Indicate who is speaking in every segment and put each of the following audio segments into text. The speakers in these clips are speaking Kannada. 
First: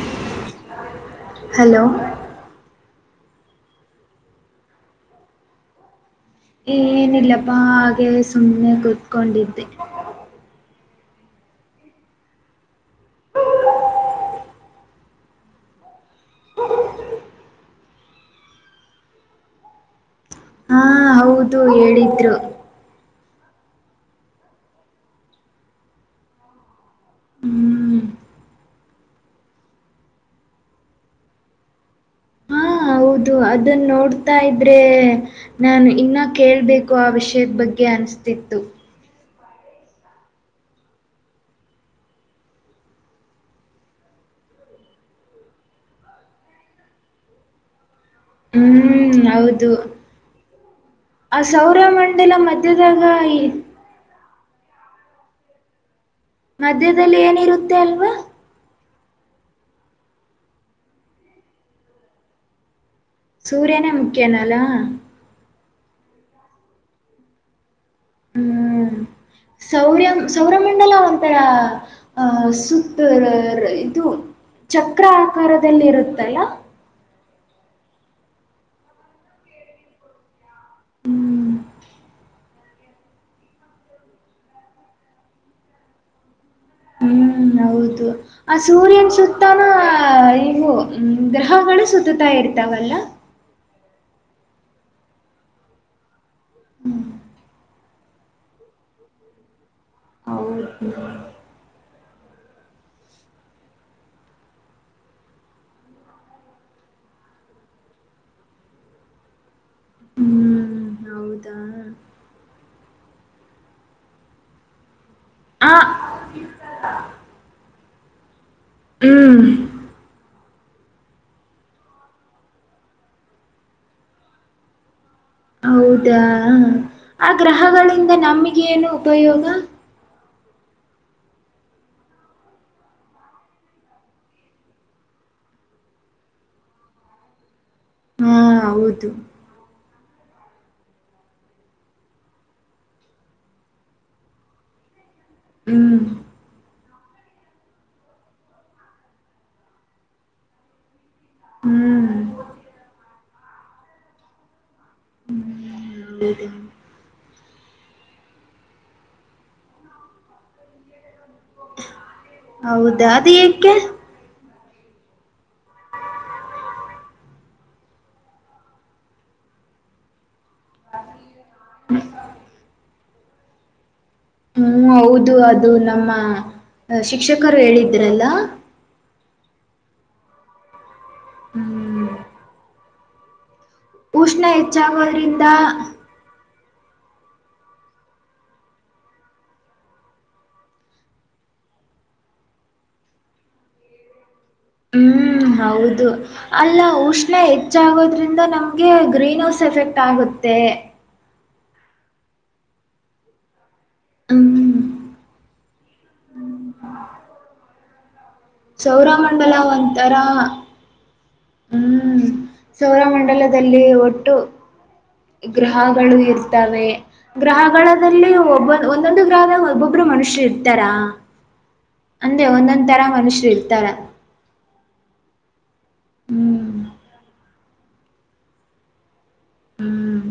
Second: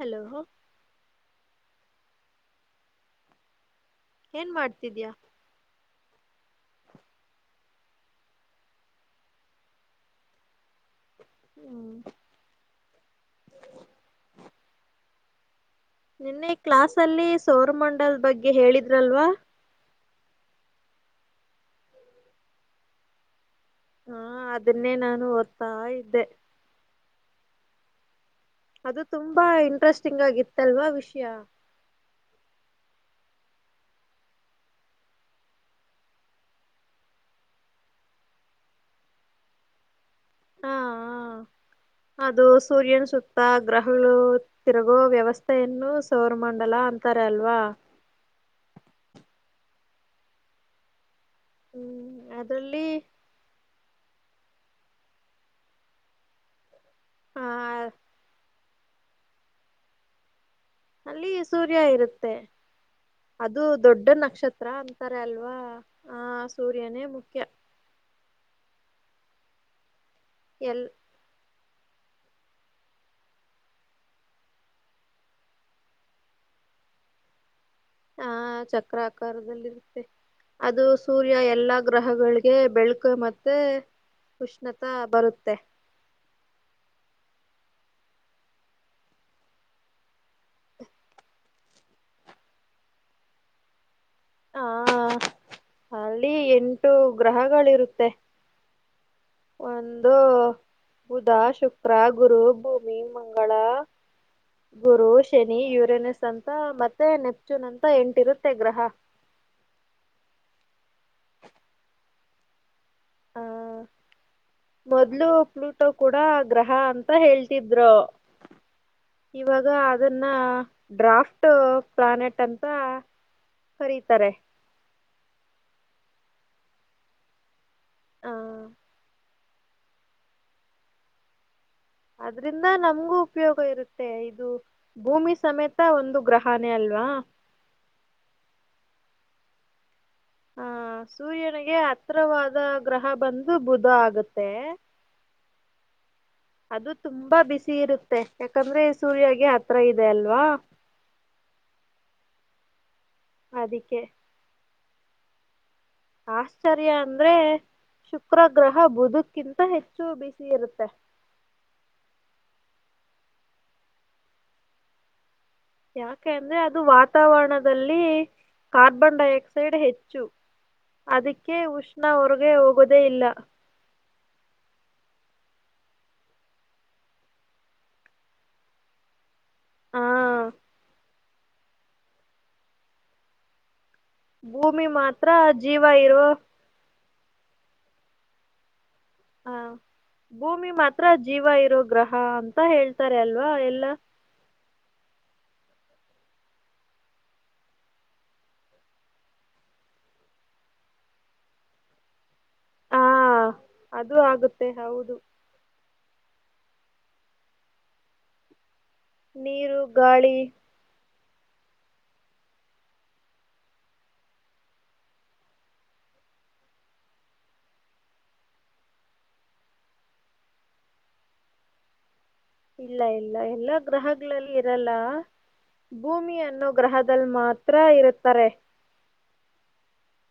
Speaker 1: ಹಲೋ
Speaker 2: ಹಲೋ
Speaker 1: ಏನ್ ಮಾಡ್ತಿದೀಯಾ.
Speaker 2: ಏನಿಲ್ಲಪ್ಪಾ ಹಾಗೆ ಸುಮ್ಮನೆ ಕೂತ್ಕೊಂಡಿದ್ದೆ.
Speaker 1: ಹ್ಮ್ ನಿನ್ನೆ ಕ್ಲಸ್ ಅಲ್ಲಿ ಸೋರಮಂಡಲ್ ಬಗ್ಗೆ ಹೇಳಿದ್ರಲ್ವಾ.
Speaker 2: ಹಾ ಹೌದು ಹೇಳಿದ್ರು.
Speaker 1: ಹಾ ಅದನ್ನೇ ನಾನು ಓದ್ತಾ ಇದ್ದೆ.
Speaker 2: ಹ್ಮ್
Speaker 1: ಅದು ತುಂಬಾ ಇಂಟ್ರೆಸ್ಟಿಂಗ್ ಆಗಿತ್ತಲ್ವಾ ವಿಷಯ.
Speaker 2: ಹಾ ಹೌದು ಅದನ್ ನೋಡ್ತಾ ಇದ್ರೆ. ನಾನು ಇನ್ನೂ ಕೇಳ್ಬೇಕು ಆ ವಿಷಯದ ಬಗ್ಗೆ ಅನ್ಸ್ತಿತ್ತು.
Speaker 1: ಹಾ ಅ ಅದು ಸೂರ್ಯನ್ ಸುತ್ತ ಗ್ರಹಣೋ. ತಿರುಗೋ ವ್ಯವಸ್ಥೆಯನ್ನು ಸೌರಮಂಡಲ ಅಂತಾರೆ ಅಲ್ವಾ.
Speaker 2: ಹ್ಮ್ ಹೌದು ಆ
Speaker 1: ಹ್ಮ್
Speaker 2: ಸೌರಮಂಡಲ
Speaker 1: ಅದ್ರಲ್ಲಿ
Speaker 2: ಮಧ್ಯದಾಗ. ಮಧ್ಯದಲ್ಲಿ
Speaker 1: ಆ
Speaker 2: ಏನಿರುತ್ತೆ ಅಲ್ವಾ.
Speaker 1: ಅಲ್ಲಿ ಸೂರ್ಯ ಇರುತ್ತೆ ಅದು
Speaker 2: ಸೂರ್ಯನೇ
Speaker 1: ದೊಡ್ಡ ನಕ್ಷತ್ರ
Speaker 2: ಮುಖ್ಯನಲ್ಲ
Speaker 1: ಅಂತ [unintelligible] ಅಲ್ವಾ ಆ ಸೂರ್ಯನೇ ಮುಖ್ಯ.
Speaker 2: ಹ್ಮ್ ಸೌರ್ಯ
Speaker 1: ಎಲ್
Speaker 2: ಸೌರಮಂಡಲ ಅಂತರ. ಆಹ ಸುತ್ತು ಲರ್ ಇದು ಚಕ್ರ ಆಕಾರದಲ್ಲಿ ಇರುತ್ತಲ್ಲ.
Speaker 1: ಹಾ ಚಕ್ರ ಆಕಾರದಲ್ಲಿರುತ್ತೆ. ಅದು ಸೂರ್ಯ ಎಲ್ಲಾ ಗ್ರಹಗಳಿಗೆ ಬೆಳಕು ಮತ್ತ್ ಮತ್ತೆ ಉಷ್ಣತಾ ಬರುತ್ತೆ.
Speaker 2: ಹ್ಮ್ ಹೌದು ಆ ಸೂರ್ಯನ್ ಸುತ್ತಾನೂ ಇವು ಗ್ರಹಗಳು ಸುತ್ತುತ್ತಾ ಇರ್ತಾವಲ್ಲ.
Speaker 1: ಹಾ ಅಲ್ಲಿ ಎಂಟು ಗ್ರಹಗಳಿರುತ್ತೆ. ಒಂದು
Speaker 2: ಹೌದು
Speaker 1: ಬುಧ ಶುಕ್ರ ಗುರು ಭೂಮಿ ಮಂಗಳ ಗುರು ಶನಿ ಯುರೇನಸ್ ಅಂತ ಮತ್ತೆ ನೆಪ್ಚೂನ್ ಅಂತ ಎಂಟಿರುತ್ತೆ ಗ್ರಹ.
Speaker 2: ಹ್ಮ್ ಹೌದಾ
Speaker 1: ಹಾ ಮೊದ್ಲು
Speaker 2: ಆ
Speaker 1: ಪ್ಲೂಟೋ ಕೂಡ ಗ್ರಹ ಅಂತ ಹೇಳ್ತಿದ್ರು
Speaker 2: ಹ್ಮ್
Speaker 1: ಇವಾಗ ಅದನ್ನ್ ಡ್ರಾಫ್ಟ್ ಪ್ಲಾನೆಟ್ ಅಂತ ಕರೀತಾರೆ.
Speaker 2: ಹೌದಾ ಆ ಗ್ರಹಗಳಿಂದ
Speaker 1: ಆ
Speaker 2: ನಮಗೆ ಏನು ಉಪಯೋಗ.
Speaker 1: ಅದ್ರಿಂದ ನಮ್ಗೂ ಉಪಯೋಗ ಇರುತ್ತೆ ಇದು ಭೂಮಿ ಸಮೇತ ಒಂದು ಗ್ರಹನೇ ಅಲ್ವಾ.
Speaker 2: ಹಾ ಹೌದು
Speaker 1: ಹ ಸೂರ್ಯನಿಗೆ ಹತ್ರವಾದ ಗ್ರಹ ಬಂದು ಬುಧ ಆಗುತ್ತೆ.
Speaker 2: ಹ್ಮ್
Speaker 1: ಅದು ತುಂಬಾ ಬಿಸಿ ಇರುತ್ತೆ ಯಾಕಂದ್ರೆ ಸೂರ್ಯಗೆ ಹತ್ರ ಇದೆ ಅಲ್ವಾ.
Speaker 2: ಹ್ಮ್
Speaker 1: ಅದಕ್ಕೆ
Speaker 2: ಹೌದಾ
Speaker 1: ಆಶ್ಚರ್ಯ ಅಂದ್ರೆ ಶುಕ್ರಗ್ರಹ ಬುದುಕ್ಕಿಂತ ಹೆಚ್ಚು ಬಿಸಿ ಇರುತ್ತೆ.
Speaker 2: ಹೌದಾ ಅದು ಏಕೆ
Speaker 1: ಯಾಕೆ ಅಂದ್ರೆ ಅದು ವಾತಾವರಣದಲ್ಲಿ ಕಾರ್ಬನ್ ಡೈ ಆಕ್ಸೈಡ್ ಹೆಚ್ಚು. ಅದಕ್ಕೆ ಉಷ್ಣ ಹೊರಗೆ ಹೋಗೋದೆ ಇಲ್ಲ.
Speaker 2: ಹ್ಮ್ ಹೌದು ಅದು ನಮ್ಮ ಶಿಕ್ಷಕರು ಹೇಳಿದ್ರಲ್ಲ.
Speaker 1: ಹಾ
Speaker 2: ಹ್ಮ್ ಉಷ್ಣ
Speaker 1: ಭೂಮಿ ಮಾತ್ರ
Speaker 2: ಹೆಚ್ಚಾಗೋದ್ರಿಂದ
Speaker 1: ಜೀವ ಇರೋ ಹಾ ಭೂಮಿ ಮಾತ್ರ ಜೀವ ಇರೋ ಗ್ರಹ ಅಂತ ಹೇಳ್ತಾರೆ ಅಲ್ವಾ ಎಲ್ಲಾ.
Speaker 2: ಹ್ಮ್ ಹೌದು ಅಲ್ಲ ಉಷ್ಣ ಹೆಚ್ಚಾಗೋದ್ರಿಂದ ನಮ್ಗೆ ಗ್ರೀನ್ ಹೌಸ್ ಎಫೆಕ್ಟ್ ಆಗುತ್ತೆ.
Speaker 1: ಹಾ ಅದು ಆಗುತ್ತೆ
Speaker 2: ಹ್ಮ್
Speaker 1: ಹೌದು.
Speaker 2: ಸೌರ ಮಂಡಲ
Speaker 1: ನೀರು
Speaker 2: ಒಂತರ.
Speaker 1: ಗಾಳಿ
Speaker 2: ಹ್ಮ್ ಸೌರಮಂಡಲದಲ್ಲಿ ಒಟ್ಟು ಗ್ರಹಗಳು ಇರ್ತವೆ. ಗ್ರಹದಲ್ಲಿ ಒಬ್ಬೊ ಒಂದೊಂದು ಗ್ರಹದ ಒಬ್ಬೊಬ್ರು ಮನುಷ್ಯರು ಇರ್ತಾರಾ. ಅಂದ್ರೆ ಒಂದೊಂದ್ ತರ ಮನುಷ್ಯರು ಇರ್ತಾರೆ.
Speaker 1: ಗಳಲ್ಲಿ ಇರಲ್ಲ ಭೂಮಿ ಅನ್ನೋ
Speaker 2: ಹ್ಮ್
Speaker 1: ಗ್ರಹದಲ್ಲಿ ಮಾತ್ರ ಇರುತ್ತಾರೆ.
Speaker 2: ಹ್ಮ್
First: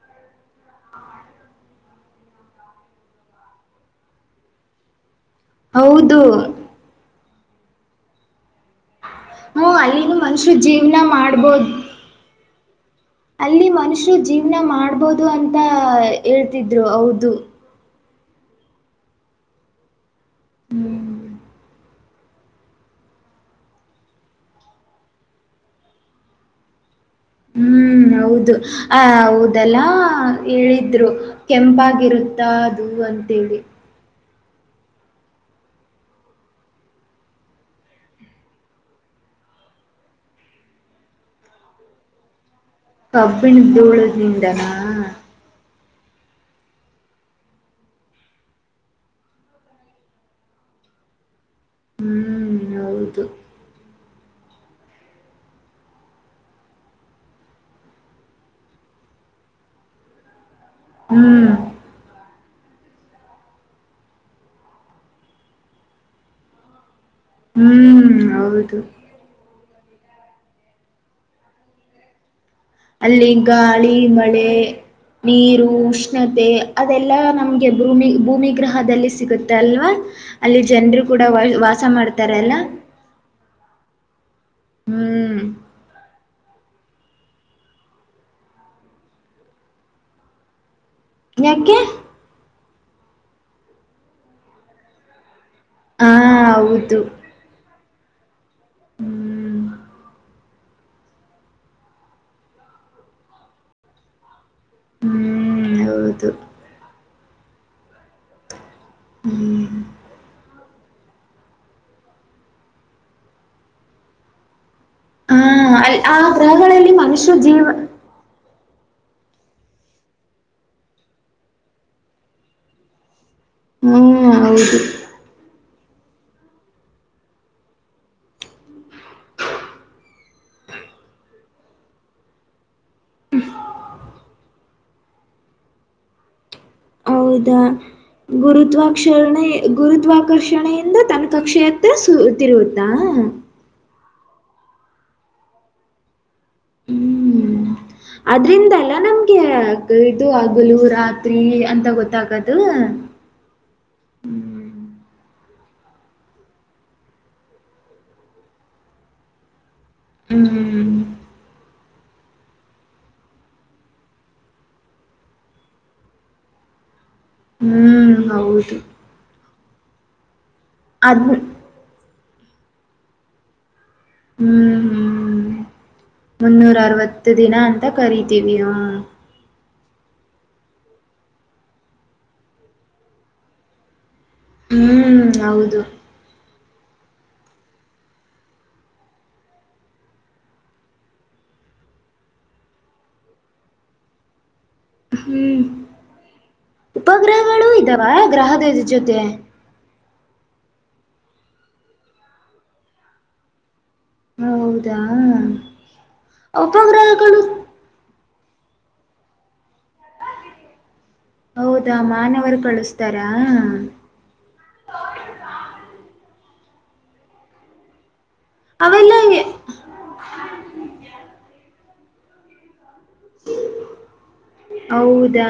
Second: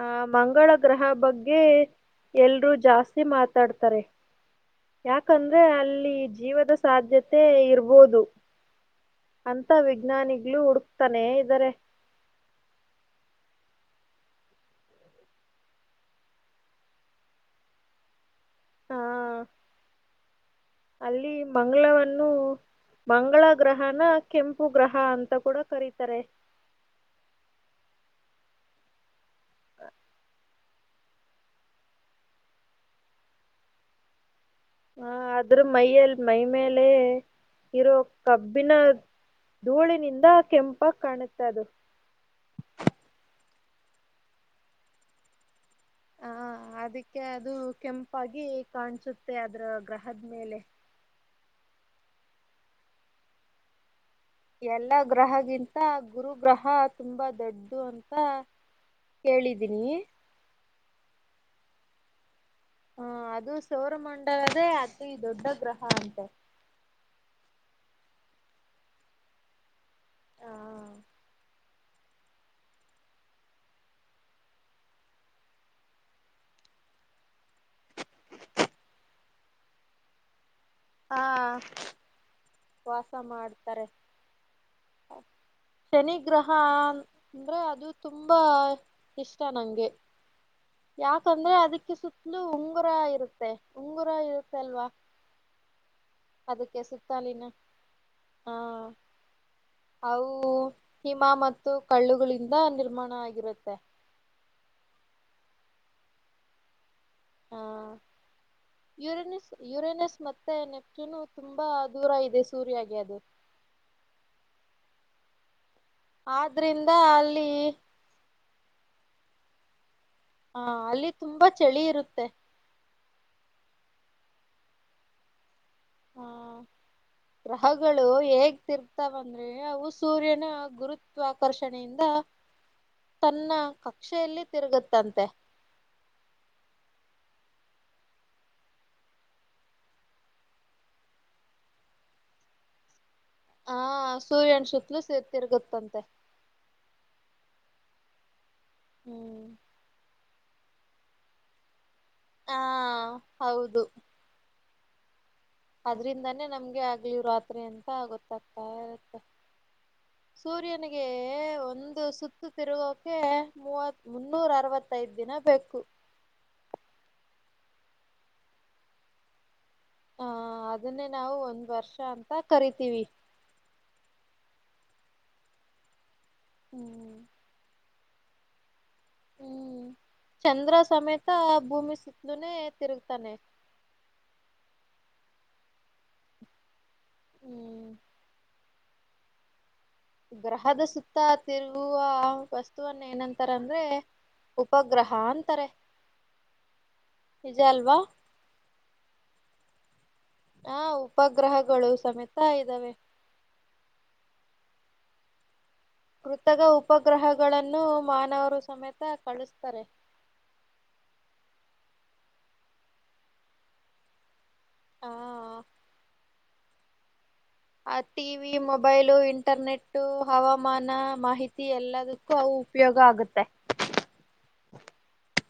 Speaker 1: ಆ ಮಂಗಳ ಗ್ರಹ ಬಗ್ಗೆ ಎಲ್ರೂ ಜಾಸ್ತಿ ಮಾತಾಡ್ತಾರೆ. ಯಾಕಂದ್ರೆ ಅಲ್ಲಿ
Speaker 2: ಹೌದು
Speaker 1: ಜೀವದ ಸಾಧ್ಯತೆ ಇರ್ಬೋದು.
Speaker 2: ಹ್ಮ
Speaker 1: ಅಂತ
Speaker 2: ಅಲ್ಲಿನೂ ಮನುಷ್ಯರು
Speaker 1: ವಿಜ್ಞಾನಿಗಳು
Speaker 2: ಜೀವನ
Speaker 1: ಹುಡುಕ್ತಾನೆ ಇದ್ದಾರೆ.
Speaker 2: ಮಾಡ್ಬೋದು ಅಲ್ಲಿ ಮನುಷ್ಯರು ಜೀವನ ಮಾಡ್ಬೋದು ಅಂತ ಹೇಳ್ತಿದ್ರು ಹೌದು.
Speaker 1: ಹಾ ಅಲ್ಲಿ ಮಂಗಳವನ್ನು ಮಂಗಳ ಗ್ರಹನ ಕೆಂಪು ಗ್ರಹ ಅಂತ ಕೂಡ ಕರೀತಾರೆ.
Speaker 2: ಹ್ಮ್ ಹೌದು ಆ ಹೌದಲ್ಲ ಹೇಳಿದ್ರು ಕೆಂಪಾಗಿರುತ್ತಾ ಅದು ಅಂತೇಳಿ
Speaker 1: ಹ ಆದ್ರ ಮೈಯಲ್ಲಿ ಮೈ ಮೇಲೆ ಇರೋ ಕಬ್ಬಿನ ಧೂಳಿನಿಂದ ಕೆಂಪಾಗ್ ಕಾಣುತ್ತೆ ಅದು
Speaker 2: ಕಬ್ಬಿಣದ ಧೂಳದನಿಂದನ
Speaker 1: ಹ ಅದಕ್ಕೆ ಅದು ಕೆಂಪಾಗಿ ಕಾಣಸುತ್ತೆ ಅದ್ರು ಗ್ರಹದ್ ಮೇಲೆ
Speaker 2: ಹ್ಮ್ ಹೌದು
Speaker 1: ಎಲ್ಲ ಗ್ರಹಗಿಂತ ಗುರು ಗ್ರಹ ತುಂಬಾ ದೊಡ್ಡು ಅಂತ ಕೇಳಿದ್ದೀನಿ
Speaker 2: ಹ್ಮ್
Speaker 1: ಹ ಅದು ಸೌರಮಂಡಲದೇ ಅತಿ ಈ ದೊಡ್ಡ ಗ್ರಹ ಅಂತೆ
Speaker 2: ಹ್ಮ್ ಹೌದು
Speaker 1: ಹಾ
Speaker 2: ಅಲ್ಲಿ ಗಾಳಿ ಮಳೆ ನೀರು ಉಷ್ಣತೆ ಅದೆಲ್ಲ ನಮಗೆ ಭೂಮಿ ಭೂಮಿಗೃಹದಲ್ಲಿ ಸಿಗುತ್ತೆ ಅಲ್ವಾ ಅಲ್ಲಿ ಜನರು ಕೂಡ
Speaker 1: ಹಾ
Speaker 2: ವಾಸ ಮಾಡ್ತಾರಲ್ಲಾ
Speaker 1: ವಾಸ ಮಾಡ್ತಾರೆ
Speaker 2: ಹ್ಮ್
Speaker 1: ಶನಿಗ್ರಹ ಅ ಅಂದರೆ ಅದು ತುಂಬ ಇಷ್ಟ ನನಗೆ ಯಾಕಂದ್ರೆ
Speaker 2: ಯಾಕೆ
Speaker 1: ಅದಕ್ಕೆ ಸುತ್ತಲೂ ಉಂಗುರ ಇರುತ್ತೆ ಉಂಗುರ ಇರುತ್ತೆ ಅಲ್ವಾ
Speaker 2: ಹಾ
Speaker 1: ಅದಕ್ಕೆ
Speaker 2: ಹೌದು
Speaker 1: ಸುತ್ತಾಲಿನ ಹಾ
Speaker 2: ಹ್ಮ್
Speaker 1: ಅವು ಹಿಮ ಮತ್ತು ಕಳ್ಳುಗಳಿಂದ ನಿರ್ಮಾಣ ಆಗಿರುತ್ತೆ
Speaker 2: ಹ್ಮ್ ಹೌದು
Speaker 1: ಹಾ ಯೂರನಸ್
Speaker 2: ಹ್ಮ್
Speaker 1: ಯುರೇನಸ್ ಮತ್ತ್ ಮತ್ತೆ ನೆಪ್ಚೂನು ತುಂಬಾ ದೂರ ಇದೆ ಸೂರ್ಯಗೆ ಅದು
Speaker 2: ಹಾ ಅ ಆ
Speaker 1: ಆದ್ರಿಂದ
Speaker 2: ಗ್ರಹಗಳಲ್ಲಿ ಮನುಷ್ಯ
Speaker 1: ಅಲ್ಲಿ
Speaker 2: ಜೀವ
Speaker 1: ಹಾ ಅಲ್ಲಿ ತುಂಬಾ ಚಳಿ ಇರುತ್ತೆ
Speaker 2: ಹ್ಮ್ ಹೌದು
Speaker 1: ಹಾ ಗ್ರಹಗಳು ಹೇಗ್ ತಿರ್ತಾವಂದ್ರೆ ಅವು ಸೂರ್ಯನ ಗುರುತ್ವ ಆಕರ್ಷಣೆಯಿಂದ ತನ್ನ ಕಕ್ಷೆಯಲ್ಲಿ ತಿರುಗುತ್ತಂತೆ
Speaker 2: ಹೌದಾ ಗುರುತ್ವಾಕ್ಷರಣೆ ಗುರುತ್ವಾಕರ್ಷಣೆಯಿಂದ ತನ್ನ ಕಕ್ಷೆಯತ್ತ ಸುತ್ತರುತ್ತಾ
Speaker 1: ಹ ಸೂರ್ಯನ ಸುತ್ತಲೂ ಸು ತಿರುಗುತ್ತಂತೆ
Speaker 2: ಅದ್ರಿಂದಲ್ಲ ನಮ್ಗೆ
Speaker 1: ಹ್ಮ್
Speaker 2: ಅದು ಇದು ಹಗಲು ರಾತ್ರಿ ಅಂತ ಗೊತ್ತಾಗದು.
Speaker 1: ಹಾ ಹೌದು. ಅದ್ರಿಂದಾನೇ ನಮ್ಗೆ ಹೋಗಲು ರಾತ್ರಿ ಅಂತ ಗೊತ್ತಾಗ್ತಾ ಇರುತ್ತೆ.
Speaker 2: ಹ್ಮ್
Speaker 1: ಸೂರ್ಯನಿಗೆ ಒಂದು ಸುತ್ತ. ಹೋತ್ತು ತಿರುಗೋಕೆ ಮೂವತ್ ಮುನ್ನೂರ ಅರವತ್ತೈದ್ ದಿನ ಬೇಕು.
Speaker 2: ಹ್ಮ್ ಹೌದು.
Speaker 1: ಹಾ ಅದನ್ನೇ
Speaker 2: ಅದ್
Speaker 1: ನಾವು
Speaker 2: ಹ್ಮ್
Speaker 1: ಒಂದ ವರ್ಷ ಅಂತ ಕರಿತೀವಿ.
Speaker 2: ಹ್ಮ್ ಹ್ಮ್ ಮುನ್ನೂರ
Speaker 1: ಹ್ಮ್
Speaker 2: ಅರವತ್ತು ದಿನ ಅಂತ ಕರಿತೀವಿ ಹ್ಮ್.
Speaker 1: ಹ್ಮ್ ಚಂದ್ರ ಸಮೇತ ಭೂಮಿ ಸುತ್ತನೆ ತಿರುಗ್ತಾನೆ.
Speaker 2: ಹ್ಮ್ ಹೌದು.
Speaker 1: ಹ್ಮ್. ಗ್ರಹದ ಸುತ್ತ ತಿರುಗುವ ವಸ್ತುವನ್ನು ಏನಂತಾರ ಅಂದ್ರೆ ಉಪಗ್ರಹ ಅಂತಾರೆ. ನಿಜ
Speaker 2: ಉಪಗ್ರಹಗಳು
Speaker 1: ಅಲ್ವಾ
Speaker 2: ಇದ್ದಾವ ಗ್ರಹದ ಜೊತೆ.
Speaker 1: ಹಾ ಉಪಗ್ರಹಗಳು ಸಮೇತ ಇದ್ದಾವೆ.
Speaker 2: ಒ ಹೌದಾ.
Speaker 1: ಕೃತಕ
Speaker 2: ಉಪಗ್ರಹಗಳು
Speaker 1: ಉಪಗ್ರಹಗಳನ್ನು ಮಾನವರು ಸಮೇತ ಕಳಿಸ್ತಾರೆ.
Speaker 2: ಹೌದಾ ಮಾನವರು ಕಳಸ್ತಾರಾ.
Speaker 1: ಹ ಆ ಟಿ ವಿ ಮೊಬೈಲು
Speaker 2: ಅವೆಲ್ಲ
Speaker 1: ಇಂಟರ್ನೆಟ್ಟು ಹವಾಮಾನ ಮಾಹಿತಿ ಎಲ್ಲದ ಉಪಯೋಗ ಆಗುತ್ತೆ.
Speaker 2: ಹೌದಾ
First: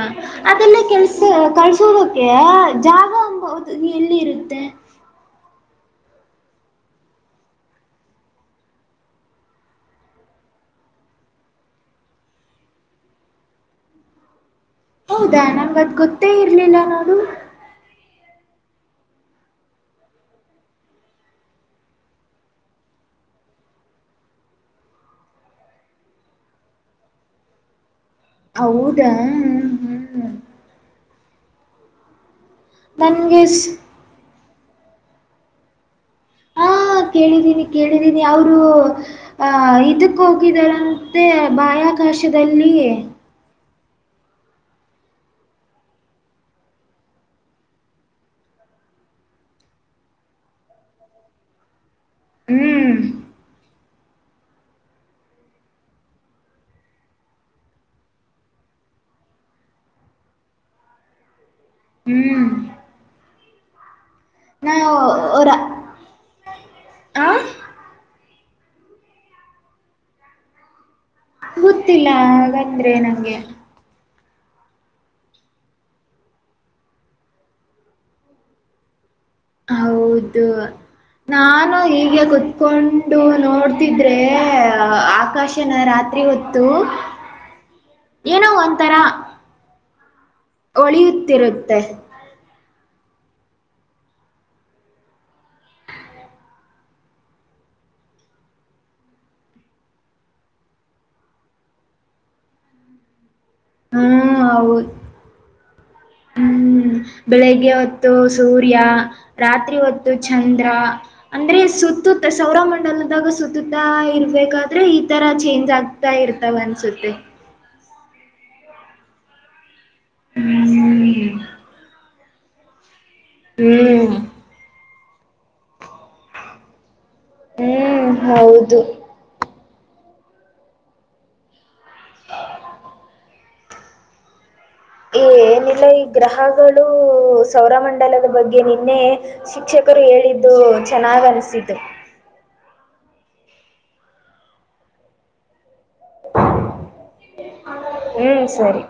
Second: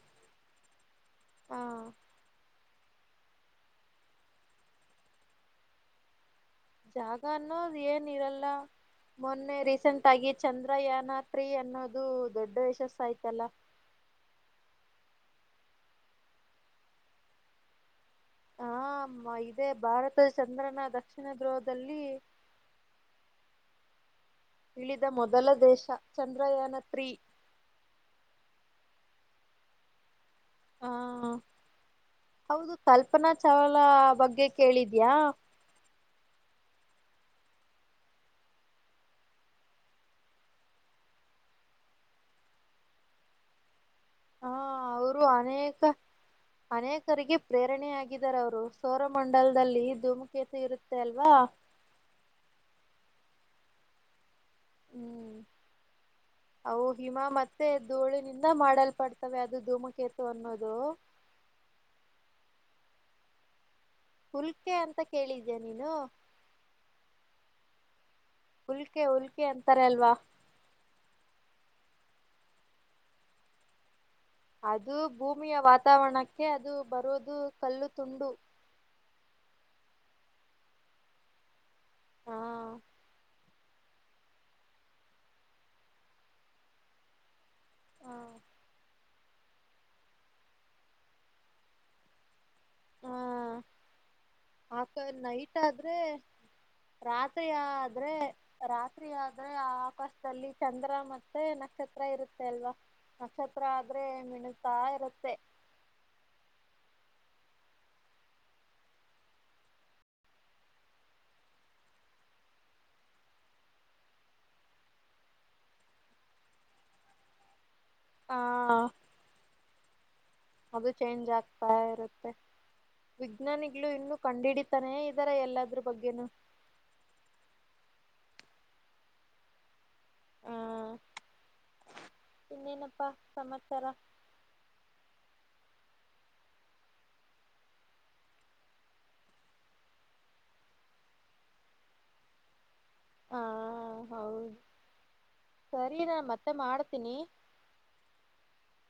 Speaker 2: ಅದೆಲ್ಲ ಕೆಲ್ಸ.
Speaker 1: ಹ
Speaker 2: ಕಳ್ಸೋದಕ್ಕೆ ಜಾಗ ಅಂಬದ್ ಎಲ್ಲಿ ಇರುತ್ತೆ?
Speaker 1: ಜಾಗನ್ನೋ ಏನ್ ಇರಲ್ಲ. ಮೊನ್ನೆ ರೀಸೆಂಟ್ ಆಗಿ ಚಂದ್ರಯಾನ ಟ್ರೀ ಅನ್ನೋದು ದೊಡ್ಡ ಯಶಸ್ಸ ಆಯ್ತಲ್ಲ.
Speaker 2: ಹೌದಾ ನನ್ಗ ಅದ್ ಗೊತ್ತೇ ಇರ್ಲಿಲ್ಲ ನೋಡು.
Speaker 1: ಹ ಇದೇ ಭಾರತ ಚಂದ್ರನ ದಕ್ಷಿಣ ಧ್ರವದಲ್ಲಿ ಇಳಿದ ಮೊದಲ ದೇಶ ಚಂದ್ರಯಾನ ತ್ರೀ.
Speaker 2: ಹೌದಾ.
Speaker 1: ಹಾ ಹೌದು ಕಲ್ಪನಾ
Speaker 2: ನನ್ಗೆ ಸ್-
Speaker 1: ಚಾವಲ ಬಗ್ಗೆ ಕೇಳಿದ್ಯಾ?
Speaker 2: ಹಾ ಕೇಳಿದೀನಿ ಕೇಳಿದೀನಿ ಅವರು ಆ ಇದಕ್ಕೋಗಿದರಂತೆ ಬಾಹ್ಯಾಕಾಶದಲ್ಲಿ
Speaker 1: ಹಾ ಅವರು ಅನೇಕ ಅನೇಕರಿಗೆ ಪ್ರೇರಣೆ ಆಗಿದ್ದಾರೆ ಅವರು ಸೋರಮಂಡಲದಲ್ಲಿ ಧೂಮುಕೇತು ಸಇರುತ್ತೆ ಅಲ್ವಾ
Speaker 2: ಹ್ಮ.
Speaker 1: ಹ್ಮ. ಅವು ಹಿಮ ಮತ್ತೆ ಧೂಳಿನಿಂದ ಮಾಡಲ್ಪಡ್ತವೆ ಅದು ಧೂಮಕೇತು ಅನ್ನೋದು.
Speaker 2: ಹ್ಮ.
Speaker 1: ಹುಲ್ಕೆ ಅಂತ
Speaker 2: ಅವರ
Speaker 1: ಕೇಳಿದ್ದೆ ನೀನು?
Speaker 2: ಆ
Speaker 1: ಹುಲ್ಕೆ ಹುಲ್ಕೆ ಅಂತಾರ ಅಲ್ವಾ
Speaker 2: ಗೊತ್ತಿಲ್ಲ ಹಾಗಂದ್ರೆ ನಂಗೆ
Speaker 1: ಅದು ಭೂಮಿಯ ವಾತಾವರಣಕ್ಕೆ ಅದು ಬರುವುದು ಕಲ್ಲು ತುಂಡು.
Speaker 2: ಹೌದು ನಾನು ಹೀಗೆ
Speaker 1: ಹಾ
Speaker 2: ಕುತ್ಕೊಂಡು ನೋಡ್ತಿದ್ರೆ ಆಕಾಶನ ರಾತ್ರಿ ಹೊತ್ [unintelligible]
Speaker 1: [inaudible]
Speaker 2: ಏನೋ ಒಂಥರ ಒಳಿಯುತ್ತಿರುತ್ತೆ.
Speaker 1: ಹಾ ಆಕೊದ್ ನೈಟ್ ಆದ್ರೆ ರಾತ್ರಿ ಆದ್ರೆ ರಾತ್ರಿ ಆದ್ರೆ ಆ ಆಕಾಶದಲ್ಲಿ ಚಂದ್ರ ಮತ್ತೆ ನಕ್ಷತ್ರ ಇರುತ್ತೆ ಅಲ್ವಾ. ನಕ್ಷತ್ರ ಆದ್ರೆ
Speaker 2: ಹ್ಮ್
Speaker 1: ಮಿನುಗ್ತಾ
Speaker 2: ಹೌದು
Speaker 1: ಇರತ್ತೆ.
Speaker 2: ಹ್ಮ್ ಬೆಳಿಗ್ಗೆ ಹೊತ್ತು ಸೂರ್ಯ ರಾತ್ರಿ ಹೊತ್ತು ಚಂದ್ರ ಅಂದ್ರೆ ಸುತ್ತುತ್ತ ಸೌರ ಮಂಡಲದಾಗ ಸುತ್ತುತ್ತ ಇರ್ಬೇಕಾದ್ರೆ ಈ ತರ ಚೇಂಜ್ ಆಗ್ [unintelligible] ಇರ್ತಾವ ಅನ್ಸುತ್ತೆ.
Speaker 1: ಹಾ ಅದು ಚೇಂಜ್ ಆಗ್ತಾ ಇರುತ್ತೆ ವಿಜ್ಞಾನಿಗಳು ಇನ್ನು
Speaker 2: ಹ್ಮ್
Speaker 1: ಕಂಡು ಹಿಡ ತಾನೇ ಇದ್ದಾರೆ ಎಲ್ಲದ್ರ ಬಗ್ಗೆನು
Speaker 2: ಹ್ಮ್ ಹೌದು
Speaker 1: ಆ ಇನ್ನೇನಪ್ಪಾ ಸಮಾಚಾರ
Speaker 2: ಏನಲ್ಲ ಈ ಗ್ರಹಗಳು ಸೌರ ಮಂಡಲದ ಬಗ್ಗೆ ನಿನ್ನೆ ಶಿಕ್ಷಕರು ಹೇಳಿದ್ದು ಚೆನ್ನಾಗ್ ಅನಿಸಿದ್ದು
Speaker 1: ಹಾ ಹೌದು ಸರಿ ನಾನು ಮತ್ತೆ ಮಾಡ್ತೀನಿ
Speaker 2: ಹ್ಮ್ ಸರಿ